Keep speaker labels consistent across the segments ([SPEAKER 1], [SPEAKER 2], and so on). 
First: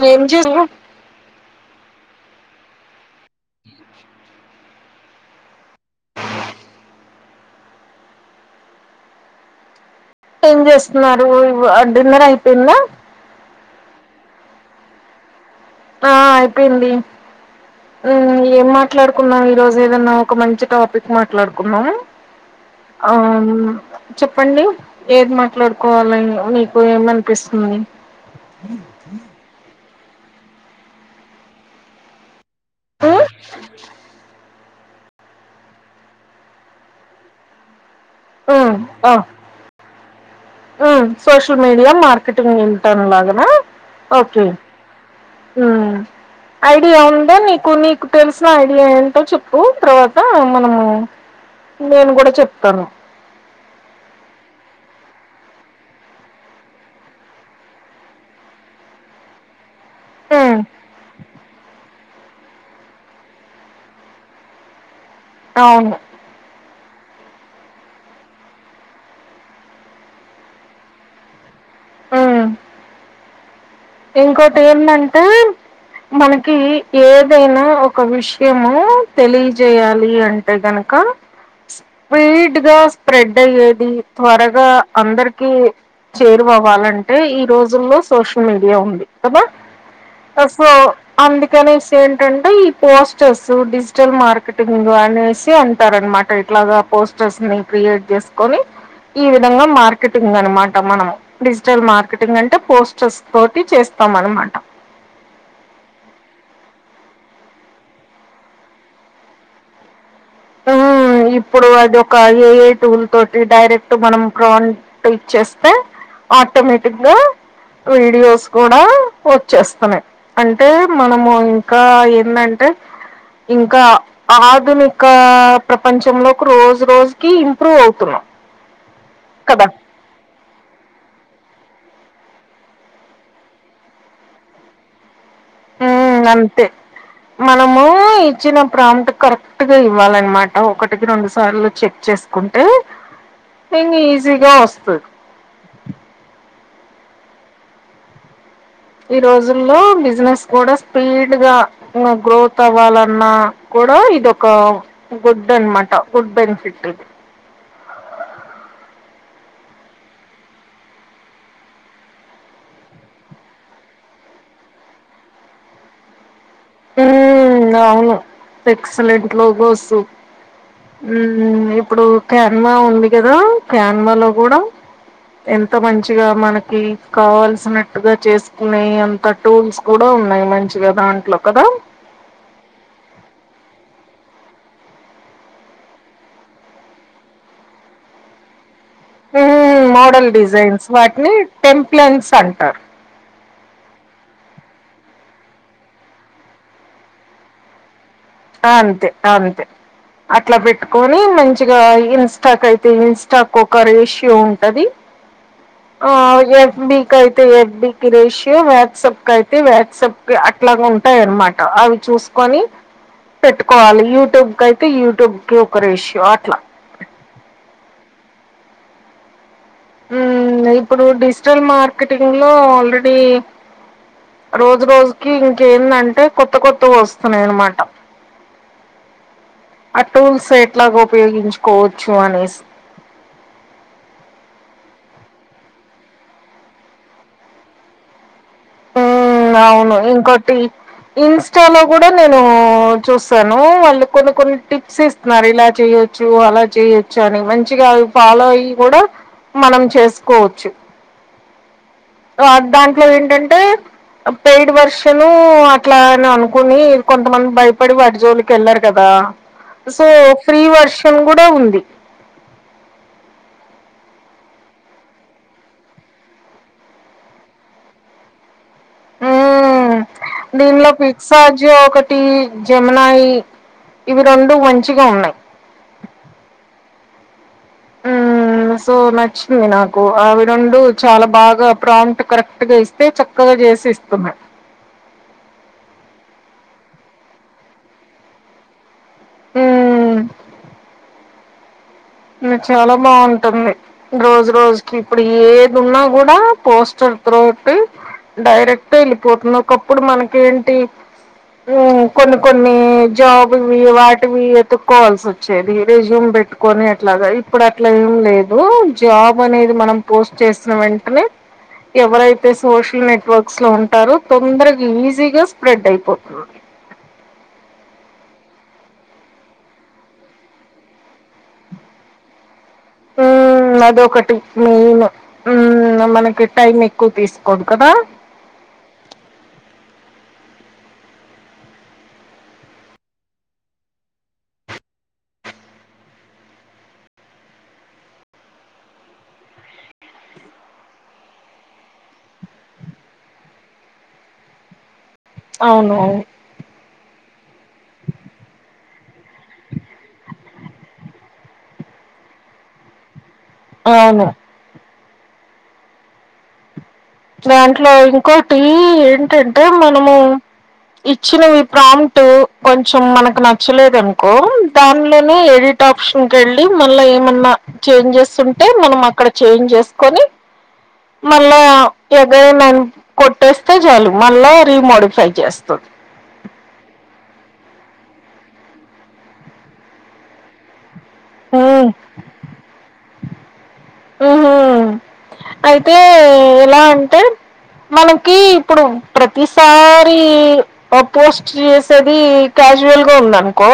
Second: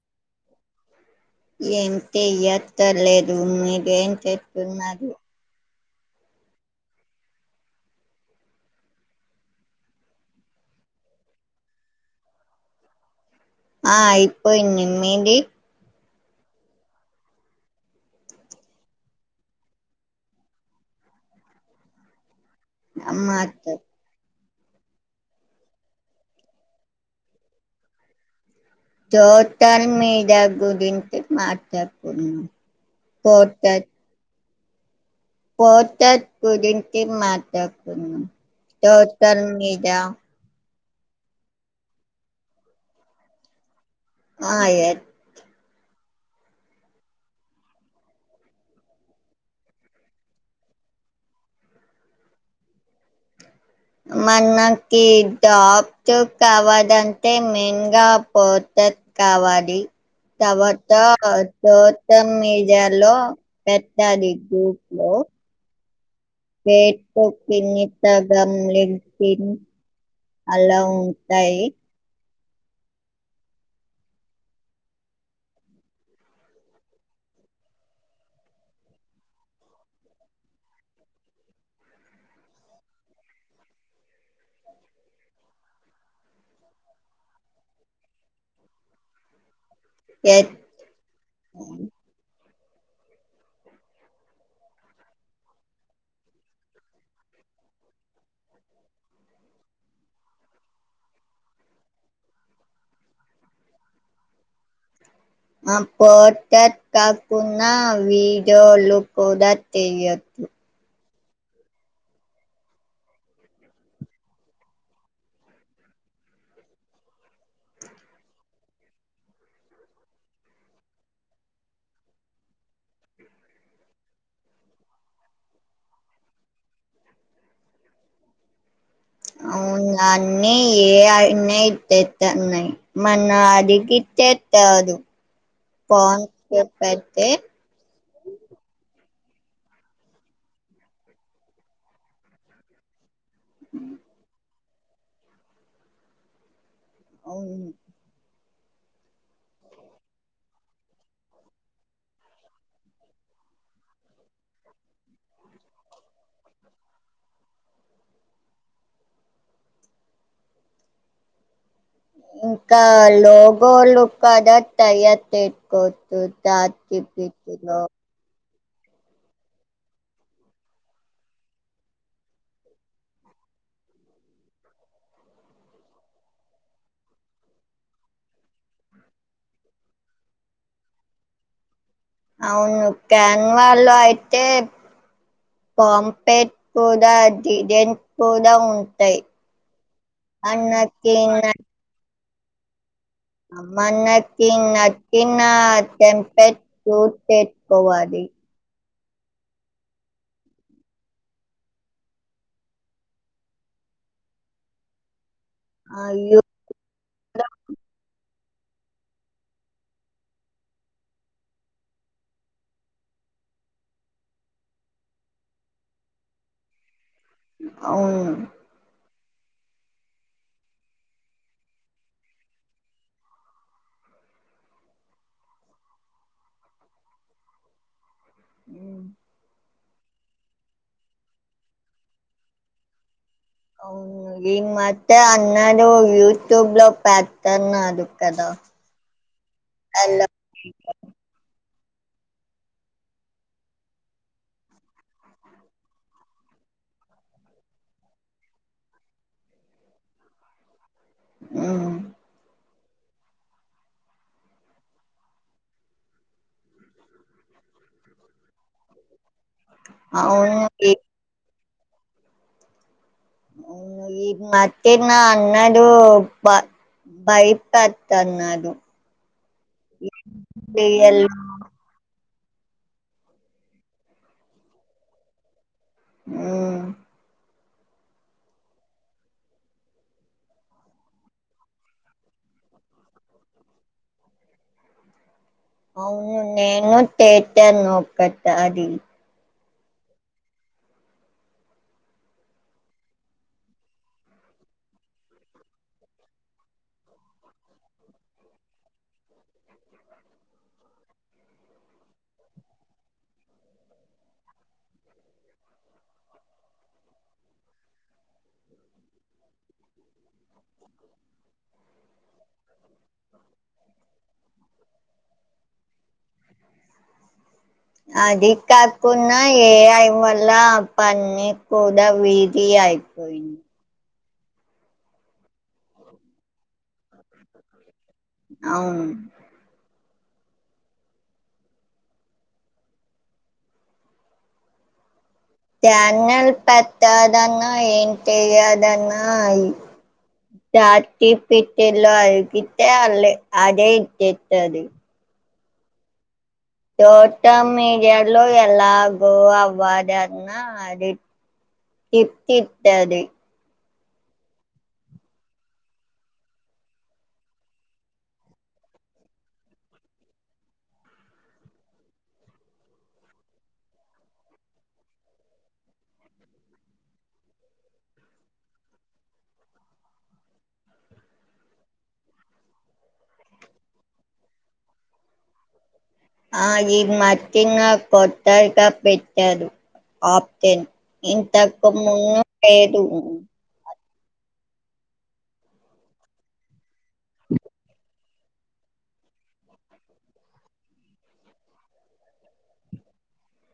[SPEAKER 1] నువ్వు ఎంజేస్తావ్
[SPEAKER 2] చెయత్తలేదు మీరేం చెతున్నారు
[SPEAKER 1] [inaudible] ఏం చేస్తున్నారు డిన్నర్ అయిపెందా
[SPEAKER 2] ఆ ఐపోయింది మీది
[SPEAKER 1] ఆ అయిపేంది ఏం మాట్లాడుకున్నాం ఈ రోజు ఏదన్నా ఒక మంచి టాపిక్ మాట్లాడుకున్నాం అవును
[SPEAKER 2] మాతో
[SPEAKER 1] చెప్ చెప్పండి ఏది మాట్లాడుకోవాలే మీకు ఏమనిపిస్తుంది
[SPEAKER 2] సోషల్ మీడియా గురించి మాట్లాడుకుందాం పోడ్కా పోడ్కాస్ట్ గురించి మాట
[SPEAKER 1] ఉమ్
[SPEAKER 2] సోషల్ మీడియా
[SPEAKER 1] ఆ సోషల్ మీడియా మార్కెటింగ్ ఇంటర్న్ల్లాగానా
[SPEAKER 2] వాయే
[SPEAKER 1] ఉ ఐడియా ఉందా నీకు నీకు తెలిసిన ఐడియా ఏంటో చెప్పు తర్వాత మనము నేను కూడా చెప్తాను
[SPEAKER 2] మనకి తెలియని జాన్స్ కావలాంటె మెన్గా పోత కావాడి
[SPEAKER 1] ఉమ్
[SPEAKER 2] తవాత మొత్తం మీడియా లో గ్రూప్ లో
[SPEAKER 1] అవును
[SPEAKER 2] ఎక్కొ తిని తాగం లేపిన్ అలా ఉంటాయి
[SPEAKER 1] ఉమ్ ఇంకోటి ఏందంటే మనకి ఏదైనా ఒక విషయము తెలియజేయాలి అంటే గన క్క స్పీడ్గా స్ప్రెడ్ అయ్యేది త్వరగా అందరికి చేరువవ్వాలంటే ఈ రోజుల్లో సోషల్ మీడియా దే ఉంది కదా
[SPEAKER 2] ఎత్
[SPEAKER 1] సో అందుకనేసి ఏంటంటే పోస్టర్స్ డిజిటల్ మార్కెటింగ్ అనేసి అంటారు అనమాట ఇట్లాగా పోస్టర్స్ ని క్రియేట్ చేసుకొని ఈ విధంగా మార్కెటింగ్ అనమాట మనం డిజిటల్ మార్కెటింగ్ అంటే పోస్టర్స్ పోటీ చేస్తాం అనమాట
[SPEAKER 2] ఆ పోస్టర్స్ కాకున్న విడియోలు కూడా చేయ అహ
[SPEAKER 1] హ్మ్. ఇప్పుడు అది ఒక ఏఐ టూల్ తోటి డైరెక్ట్ మనం ప్రాంట్ ఇచ్చేస్తే ఆటోమేటిక్గా వీడియోస్ కూడా వచ్చేస్తున్నాయి అంటే మనము ఇంకా ఏందాంటే ఇంకా ఆధుని క ప్రపంచం లోకి రోజు రోజుకి ఇంప్రూవ్ అవుతున్నాం కదా!
[SPEAKER 2] అవును అన్ని ఎఐ నే చే తన్నాయి ఏమన్న అడిగితే చాదు
[SPEAKER 1] ఉ అంతే మనము ఇచ్చిన ప్రాంప్ట్ కరెక్ట్గా ఇవ్వాలన్నమాట ఒకటికి రెండు సార్లు చెక్ చేసుకుంటే నిన్ను ఈజీగా వస్తది
[SPEAKER 2] అవును
[SPEAKER 1] ఈ రోజుల్లో బిజినెస్ కూడా స్పీడ్ గా గ్రోత్ అవ్వాలన్నా కూడా ఇదొక గుడ్ అనమాట గుడ్ బెనిఫిట్ ఇది
[SPEAKER 2] ఇంకా లోగోలు కదా తయారు చేసుకోవచ్చు రాత్రి ఫ్రీజ్
[SPEAKER 1] ఉమ్
[SPEAKER 2] లో
[SPEAKER 1] అవును ఎక్సలెంట్ లోగోసు మ్ ఇప్పుడు క్యాన్మా ఉంది కదా క్యాన్మాలో కూడా ఎంత మంచిగా మనకి కావాల్సినట్టుగా చేసుకునే అంత టూల్స్ కూడా ఉన్నాయి మంచిగా దాంట్లో కదా
[SPEAKER 2] అవును క్యాన్ వాలో అయితే కాంపెట్ కూడాద డెంట్ కూడా ఉన్
[SPEAKER 1] ఎ మోడల్ డిజైన్స్ వాటిని
[SPEAKER 2] న
[SPEAKER 1] టెంప్లన్స్ అంటారు
[SPEAKER 2] మనకి నచ్చిన టెంప్లన్స్ చుస్ చేసుకోవాలి
[SPEAKER 1] అంతే అంతే అట్లా పెట్టుకొని మంచిగా ఇన్స్టాక్ అయితే ఇన్స్టాక్ ఒక రేష్యయో ఉంటది ఆ
[SPEAKER 2] అయ్యో
[SPEAKER 1] ఎఫ్ బికైతే ఎఫ్ బి కి రేశియో వ్యాట్సబ్క అయితే వ్యాట్సప్కి అట్లాగా ఉంటాయి అనమాట అవి చూసుకొని పెట్టుకోవాలి యూట్యూబ్ కైతే యూట్యూబ్ కి ఒక రేషియో అట్లా
[SPEAKER 2] అవును
[SPEAKER 1] మ్ ఇప్పుడు డిజిటల్ మార్కెటింగ్ లో ఆల్రెడీ రోజు రోజుకి ఇంకేందంటే కొత్త కొత్తవోస్తున్నాయనమాట
[SPEAKER 2] అహ
[SPEAKER 1] ఆ టూల్స్ ఎట్లాగ ఉపయోగించుకోవచ్చు అనేసి
[SPEAKER 2] అవును ఈ మధ్య అందరు యూట్యూబ్ లో పెడుతున్నారు కదా
[SPEAKER 1] అవును
[SPEAKER 2] అలా
[SPEAKER 1] ఇంకోొటి ఇన్స్టాలో కూడా నేను చూస్తాను వాళ్ళు కొన్ని కొన్ని టిప్స్ ఇస్తున్నారు ఇలా చేయొచ్చు అలా చే యోచ్చు అని మంచిగా ఫాలో అయ్యి కూడా మనం చేసుకోవచ్చు
[SPEAKER 2] మ్
[SPEAKER 1] వ దాంట్లో ఏంటంటే పెయిడ్ వర్షను అట్లా అని అనుకుని కొంతమంది భయపడి వాటి జోలికి వెళ్లారు కదా సో
[SPEAKER 2] అవును
[SPEAKER 1] ఫ్రీ
[SPEAKER 2] ఈ
[SPEAKER 1] వర్షన్ కూడా ఉంది
[SPEAKER 2] అవును ఇ మధ్యన అందరు బ భయపడుతున్నారు
[SPEAKER 1] మ్ దింట్లో
[SPEAKER 2] సీరియల్
[SPEAKER 1] పిక్సఅజ్జు ఒకటి జెమినై ఇవి రెండు మంచిగా ఉన్నాయి
[SPEAKER 2] మ్ [inaudible]
[SPEAKER 1] హ్మ్ సో నచ్చింది నాకు అవి రెండు చాలా బాగా ప్రాంట్ కరెక్ట్ గా ఇస్తే చక్కగ చేసి ఇస్తున్నాయ్
[SPEAKER 2] అవును చేతను ఒకసారి
[SPEAKER 1] మ్ అది చాలా బాగుంటుంది రోజు రోజుకి ఇప్పుడు ఏది ఉన్నా కూడా పోస్టర్ త్రోట్ డైరెక్ట్ వెళ్ళిపోతుంది ఒకప్పుడు మనకేంటి కొన్ని కొన్ని జాబ్ వి వాటివి వెతుక్కోవాల్సి వచ్చేది రెజ్యూమ్ పెట్టుకొని అట్లాగా ఇప్పుడు అట్లా ఏం లేదు జాబ్ అనేది మనం పోస్ట్ చేసిన వెంటనే ఎవరైతే సోషల్ నెట్వర్క్స్ లో ఉంటారో తొందరగా ఈజీగా స్ప్రెడ్ అయిపోతుంది
[SPEAKER 2] [inaudible] అది కాకున్నా ఏఐవల్ల పని కూడా వీ కి చేయిపోయింది
[SPEAKER 1] మ్మ్ అదొకటి మెయిన్ మ్ మనకి టైం ఎక్కువ తీసుకోదు కదా
[SPEAKER 2] అవును ప్యానల్ పట్టాదన్న ఎయిన్ట్యదన్నయి జాతి పెట్టెలో అయిగితే ఆళ్ళె అదే ఇది
[SPEAKER 1] అవును
[SPEAKER 2] సోషల్ మీడియాలో ఎలాగో అవ్వదన్న అడిట్ గిప్ట్ ఇత్తది
[SPEAKER 1] అవును దాంట్లో ఇంకోటి ఏంటంటే మనము ఇచ్చినవి ప్రామ్ట్ కొంచం మనకు నచ్చలేదు అనుకో దానిలోనే ఎడిట్ ట్ ఆప్షన్ వెళ్ళి మళ్ళ ఏమన్నా చేంజెస్ ఉంటే మనం అక్కడ చేంజ్ చేసుకొని మళ్ళా ఎగర నన్ కొట్టేస్తే చాలు మళ్ళా రీమోడిఫై చేస్తుంది
[SPEAKER 2] ఆ ఇది మర్షింగ్ కొత్తగా పెట్టారు ఆప్షన్
[SPEAKER 1] ఉమ్.
[SPEAKER 2] ఇంతకు ముందు లేదు
[SPEAKER 1] ఉహు అయితే ఎలా అంటే మనం ప్రతిసారి పోస్ట్ చేసేది క్యాజువల్గా ఉందనుకో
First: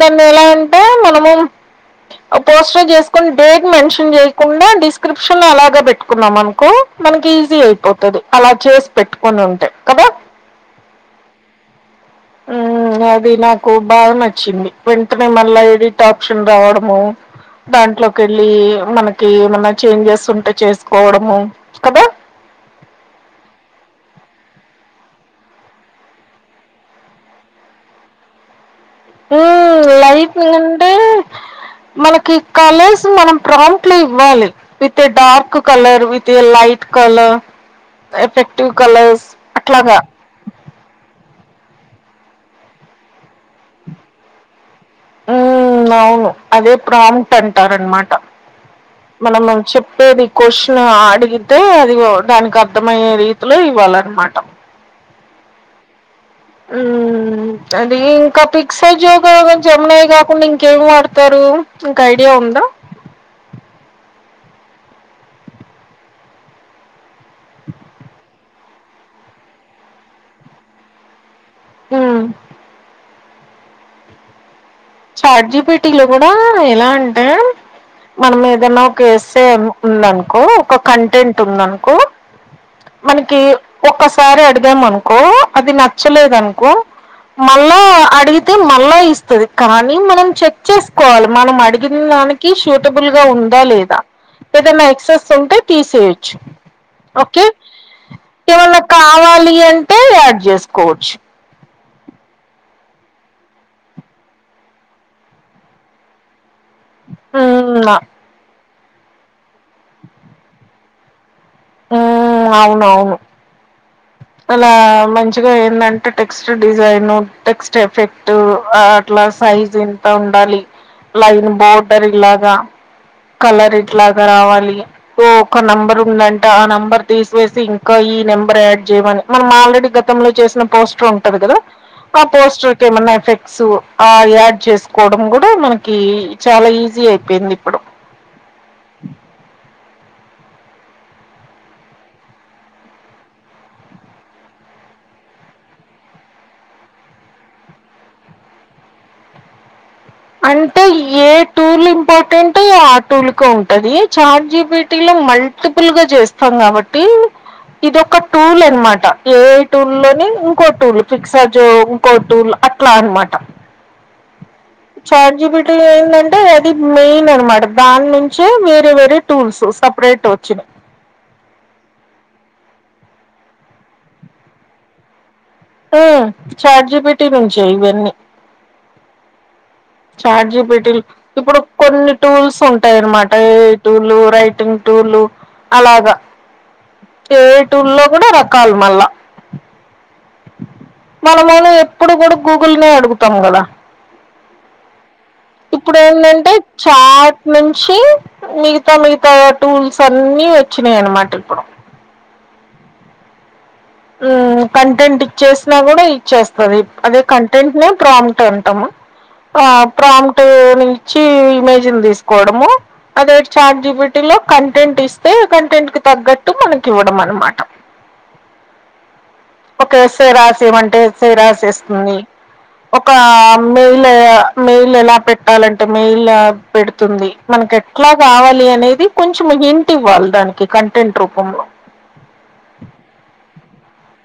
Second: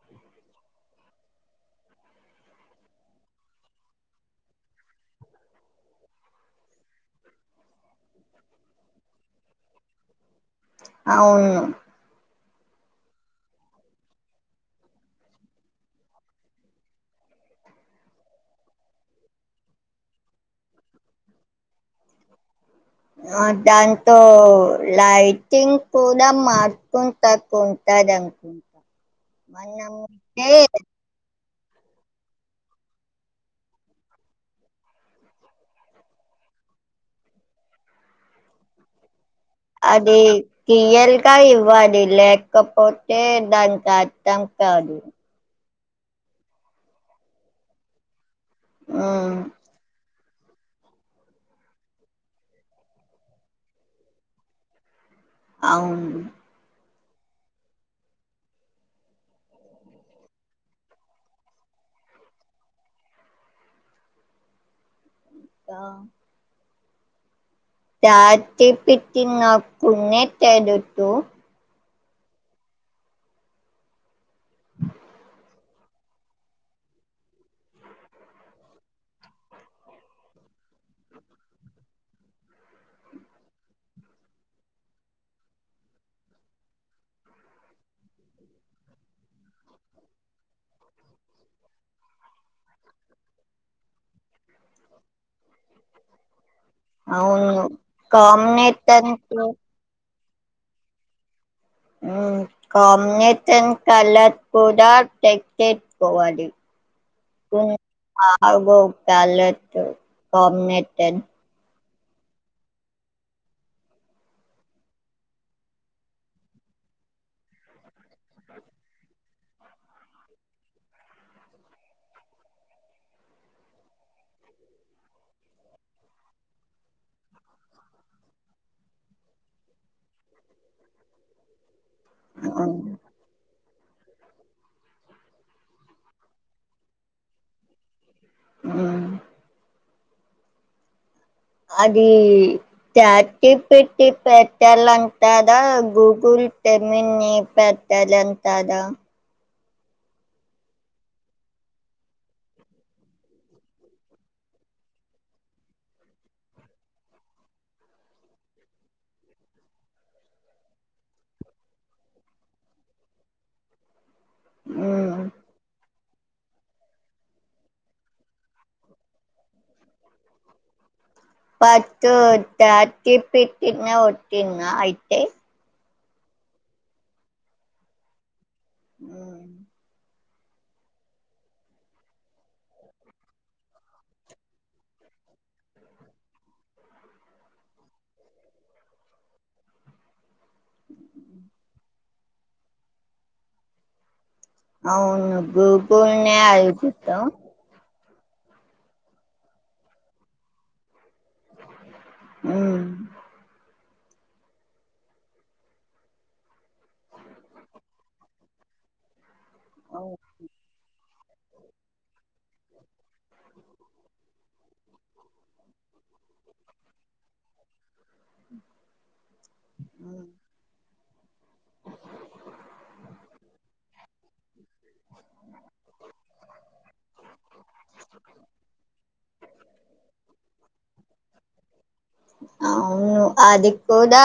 [SPEAKER 1] దాన్ని ఎలా అంటే మనము పోస్టర్ చేసుకుొని డేట్ మెన్షన్ చే కుండా డిస్క్రిప్షన్ లో అలాగ పెట్టుకున్నాం అనుకో మనకి ఈజీ అయిపోతుంది అలా చేసి పెట్టుకుని పెట్టుకుంటె కదా
[SPEAKER 2] అవును
[SPEAKER 1] ఉమ్, అది నాకు బాగ నచ్చింది వెంటనే మళ్ళా ఎడిట్ ఆప్షన్ రావడము దాంట్లో కెళ్ళి మనకి ఏమన్న చేంజెస్ ఉంటే చేసుకోవడము కదా
[SPEAKER 2] ఆ దాంతో లైటింగ్ కూడ మార్కుని తకుంట కదా
[SPEAKER 1] ఉమ్ లైకులు అంటే మనకి కలర్స్ మనం ప్రాంట్లో ఇవ్వాలి with a dark colour with a light colour effective colours. అట్లాగా
[SPEAKER 2] అది రియల్ అంత ఇవ్వాలి లేకపోతే దాని ద
[SPEAKER 1] హ్మ్ అవును అదే ప్రాంప్ట్ అంటారనమాట
[SPEAKER 2] ఉమ్
[SPEAKER 1] మనము చెప్పేది కోషన్ అడిగితే అది దానికి అర్థమయ్యే రీతిలో ఇవ్వాలన్నమాట
[SPEAKER 2] అవును
[SPEAKER 1] ఉమ్ అది ఇంకా పిక్ సైజు జయినయి కాకుండా ఇంకేమి వాడతారు ఇంకా ఐడియా ఉంది ఉందా
[SPEAKER 2] ఆ దాటి పెట్టినకునేే తెడుతూ
[SPEAKER 1] ఉమ్ చాట్ జిపిటి లో కూడ ఎలా అంటే మనం ఏదనా ఒక ఎస్సే ఉందనుకో ఒక కంటెంట్ ఉందనుకో మనకి ఒకసారి అడిగామనుకో అది నచ్చలేదనుకో మళ్ళా అడిగితే మళ్ళా ఇస్తది కానీ మనం చెక్ చేసుకోవాలి మనం అడిగిన్ దానికి ష్యూటబుల్ గా ఉందా లేదా ఏదైన ఎక్సెస్ ఉంటే తీసేయొచ్చు ఓకే
[SPEAKER 2] అవును
[SPEAKER 1] ఏమన్నా
[SPEAKER 2] కాంబినేషన్ తో
[SPEAKER 1] కావాలి అంటే యాడ్ చేసుకోవచ్చు
[SPEAKER 2] ఉమ్ కాంబినేషన్ కలర్ కూడా పెట్టి యేసు కోవాలి ఒ
[SPEAKER 1] హ్మ్. ఆ!
[SPEAKER 2] [unintelligible] కాంబినేషన్
[SPEAKER 1] హ అవును అవును అలా మంచిగా ఏందంటే టెక్స్ట్ డిజైన్ టెక్స్ట్ ఎఫెక్ట్ అట్లా సైజ్ ఎంత ఉండాలి లైన్ బోర్డర్ ఇలాగా కలర్ ఇట్లాగా రావాలి ఓ ఒక నెంబర్ ఉందండి ఆ నెంబర్ తీసివేసి ఇంకా ఈ నెంబర్ యాడ్ చేయమని మనం ఆల్రెడీ గతంలో చేసిన పోస్టర్ ఉంటది ఆ పోస్టర్ ఏమన్నా ఎఫెక్ట్స్ ఆ యాడ్ చేసుకోవడం కూడా మనకి చాలా ఈజీ అయిపోయింది ఇప్పుడు
[SPEAKER 2] హుమ్ అది చాటి పెట్టి పెట్టాల అంటదా గూగుల్ టేమిని పె తెలంతద [inaudible]
[SPEAKER 1] అంటే ఏ టూల్ ఇంపార్టెంట్ ఆ టూల్ కు ఉంటది చార్ జీబిటీ లో మల్టిపుల్ గా చేస్తాం కాబట్టి ఇదిొక టూల్ అనమాట ఏ టూల్ లోని ఇంకో టూల్ ఫిక్స్ార్జ్ ఇంకో టూల్ అట్లా అనమాట
[SPEAKER 2] మ్మ్
[SPEAKER 1] చాట్ జీపీటీ ఏందంటే అది మెయిన్ అనమాట దాని నుంచే వేరే వేరే టూల్స్ సపరేట్ వచ్చినాయి
[SPEAKER 2] పతు ఉద్ద తిప్పిటిన్న ఒటిన్న అయితే
[SPEAKER 1] ఆ చార్జీపిటీ నుంచే ఇవన్నీ
[SPEAKER 2] హుమ్
[SPEAKER 1] చాట్ జి పి టి ఇప్పుడు కొన్ని టూల్స్ ఉంటాయన్నమాట ఏ టూల్ రైటింగ్ టూల్ అలాగా ఏటూలో కూడా రకాలు మళ్ళా మనమైనా ఎప్పుడు కూడా గూగుల్నే అడుగుతాం కదా
[SPEAKER 2] అవును
[SPEAKER 1] ఇప్పుడు
[SPEAKER 2] గూగుల్నే
[SPEAKER 1] ఏంటంటే
[SPEAKER 2] అడుగుతాం
[SPEAKER 1] చాట్ నుంచి మితా మితా టూల్స్ అన్న వచ్చిన అన మాటప్పుడ
[SPEAKER 2] అ
[SPEAKER 1] కంటెంట్ ఇచ్చేసినా కూడా ఇచ్చేస్తుది అదే కంటెంట్ నే ప్రామ్ట్ అంటాము
[SPEAKER 2] [inaudible]
[SPEAKER 1] ఆ
[SPEAKER 2] మ్మ్
[SPEAKER 1] ప్రామ్ట్ ని ఇచ్చి ఇమేజ్ ని తీసుకోవడము అదే చాట్ జీపీటీ లో కంటెంట్ ఇస్తే కంటెంట్ కి తగ్గట్టు మనకి ఇవ్వడం అనమాట
[SPEAKER 2] అ
[SPEAKER 1] ఒక ఎసై రాసి ఏమంటే ఎస్సై రాసిేస్తుంది ఒక మెయిల్ మెయిల్ ఎలా పెట్టాలంటే మెయిల్ పెడుతుంది మన మ ఎట్లా కావాలి అనేది కొంచెం ఏంటి ఇవ్వాలి దానికి కంటెంట్ రూపంలో
[SPEAKER 2] అ అవును అది కూడా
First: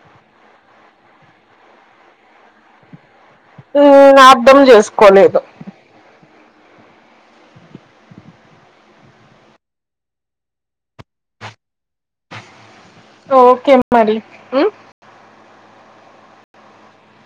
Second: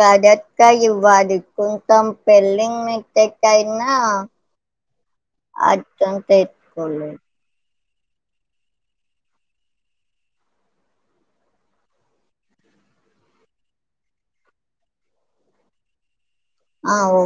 [SPEAKER 2] కడట్క ఇవ్వది కొంచెం పెళ్లింగ్ ట్యినా
[SPEAKER 1] హ్మ్. అర్థం చేసుకోలేదు.
[SPEAKER 2] అర్ తెట్కోలే [unintelligible]
[SPEAKER 1] ఓకే మరి
[SPEAKER 2] ఆ ఓ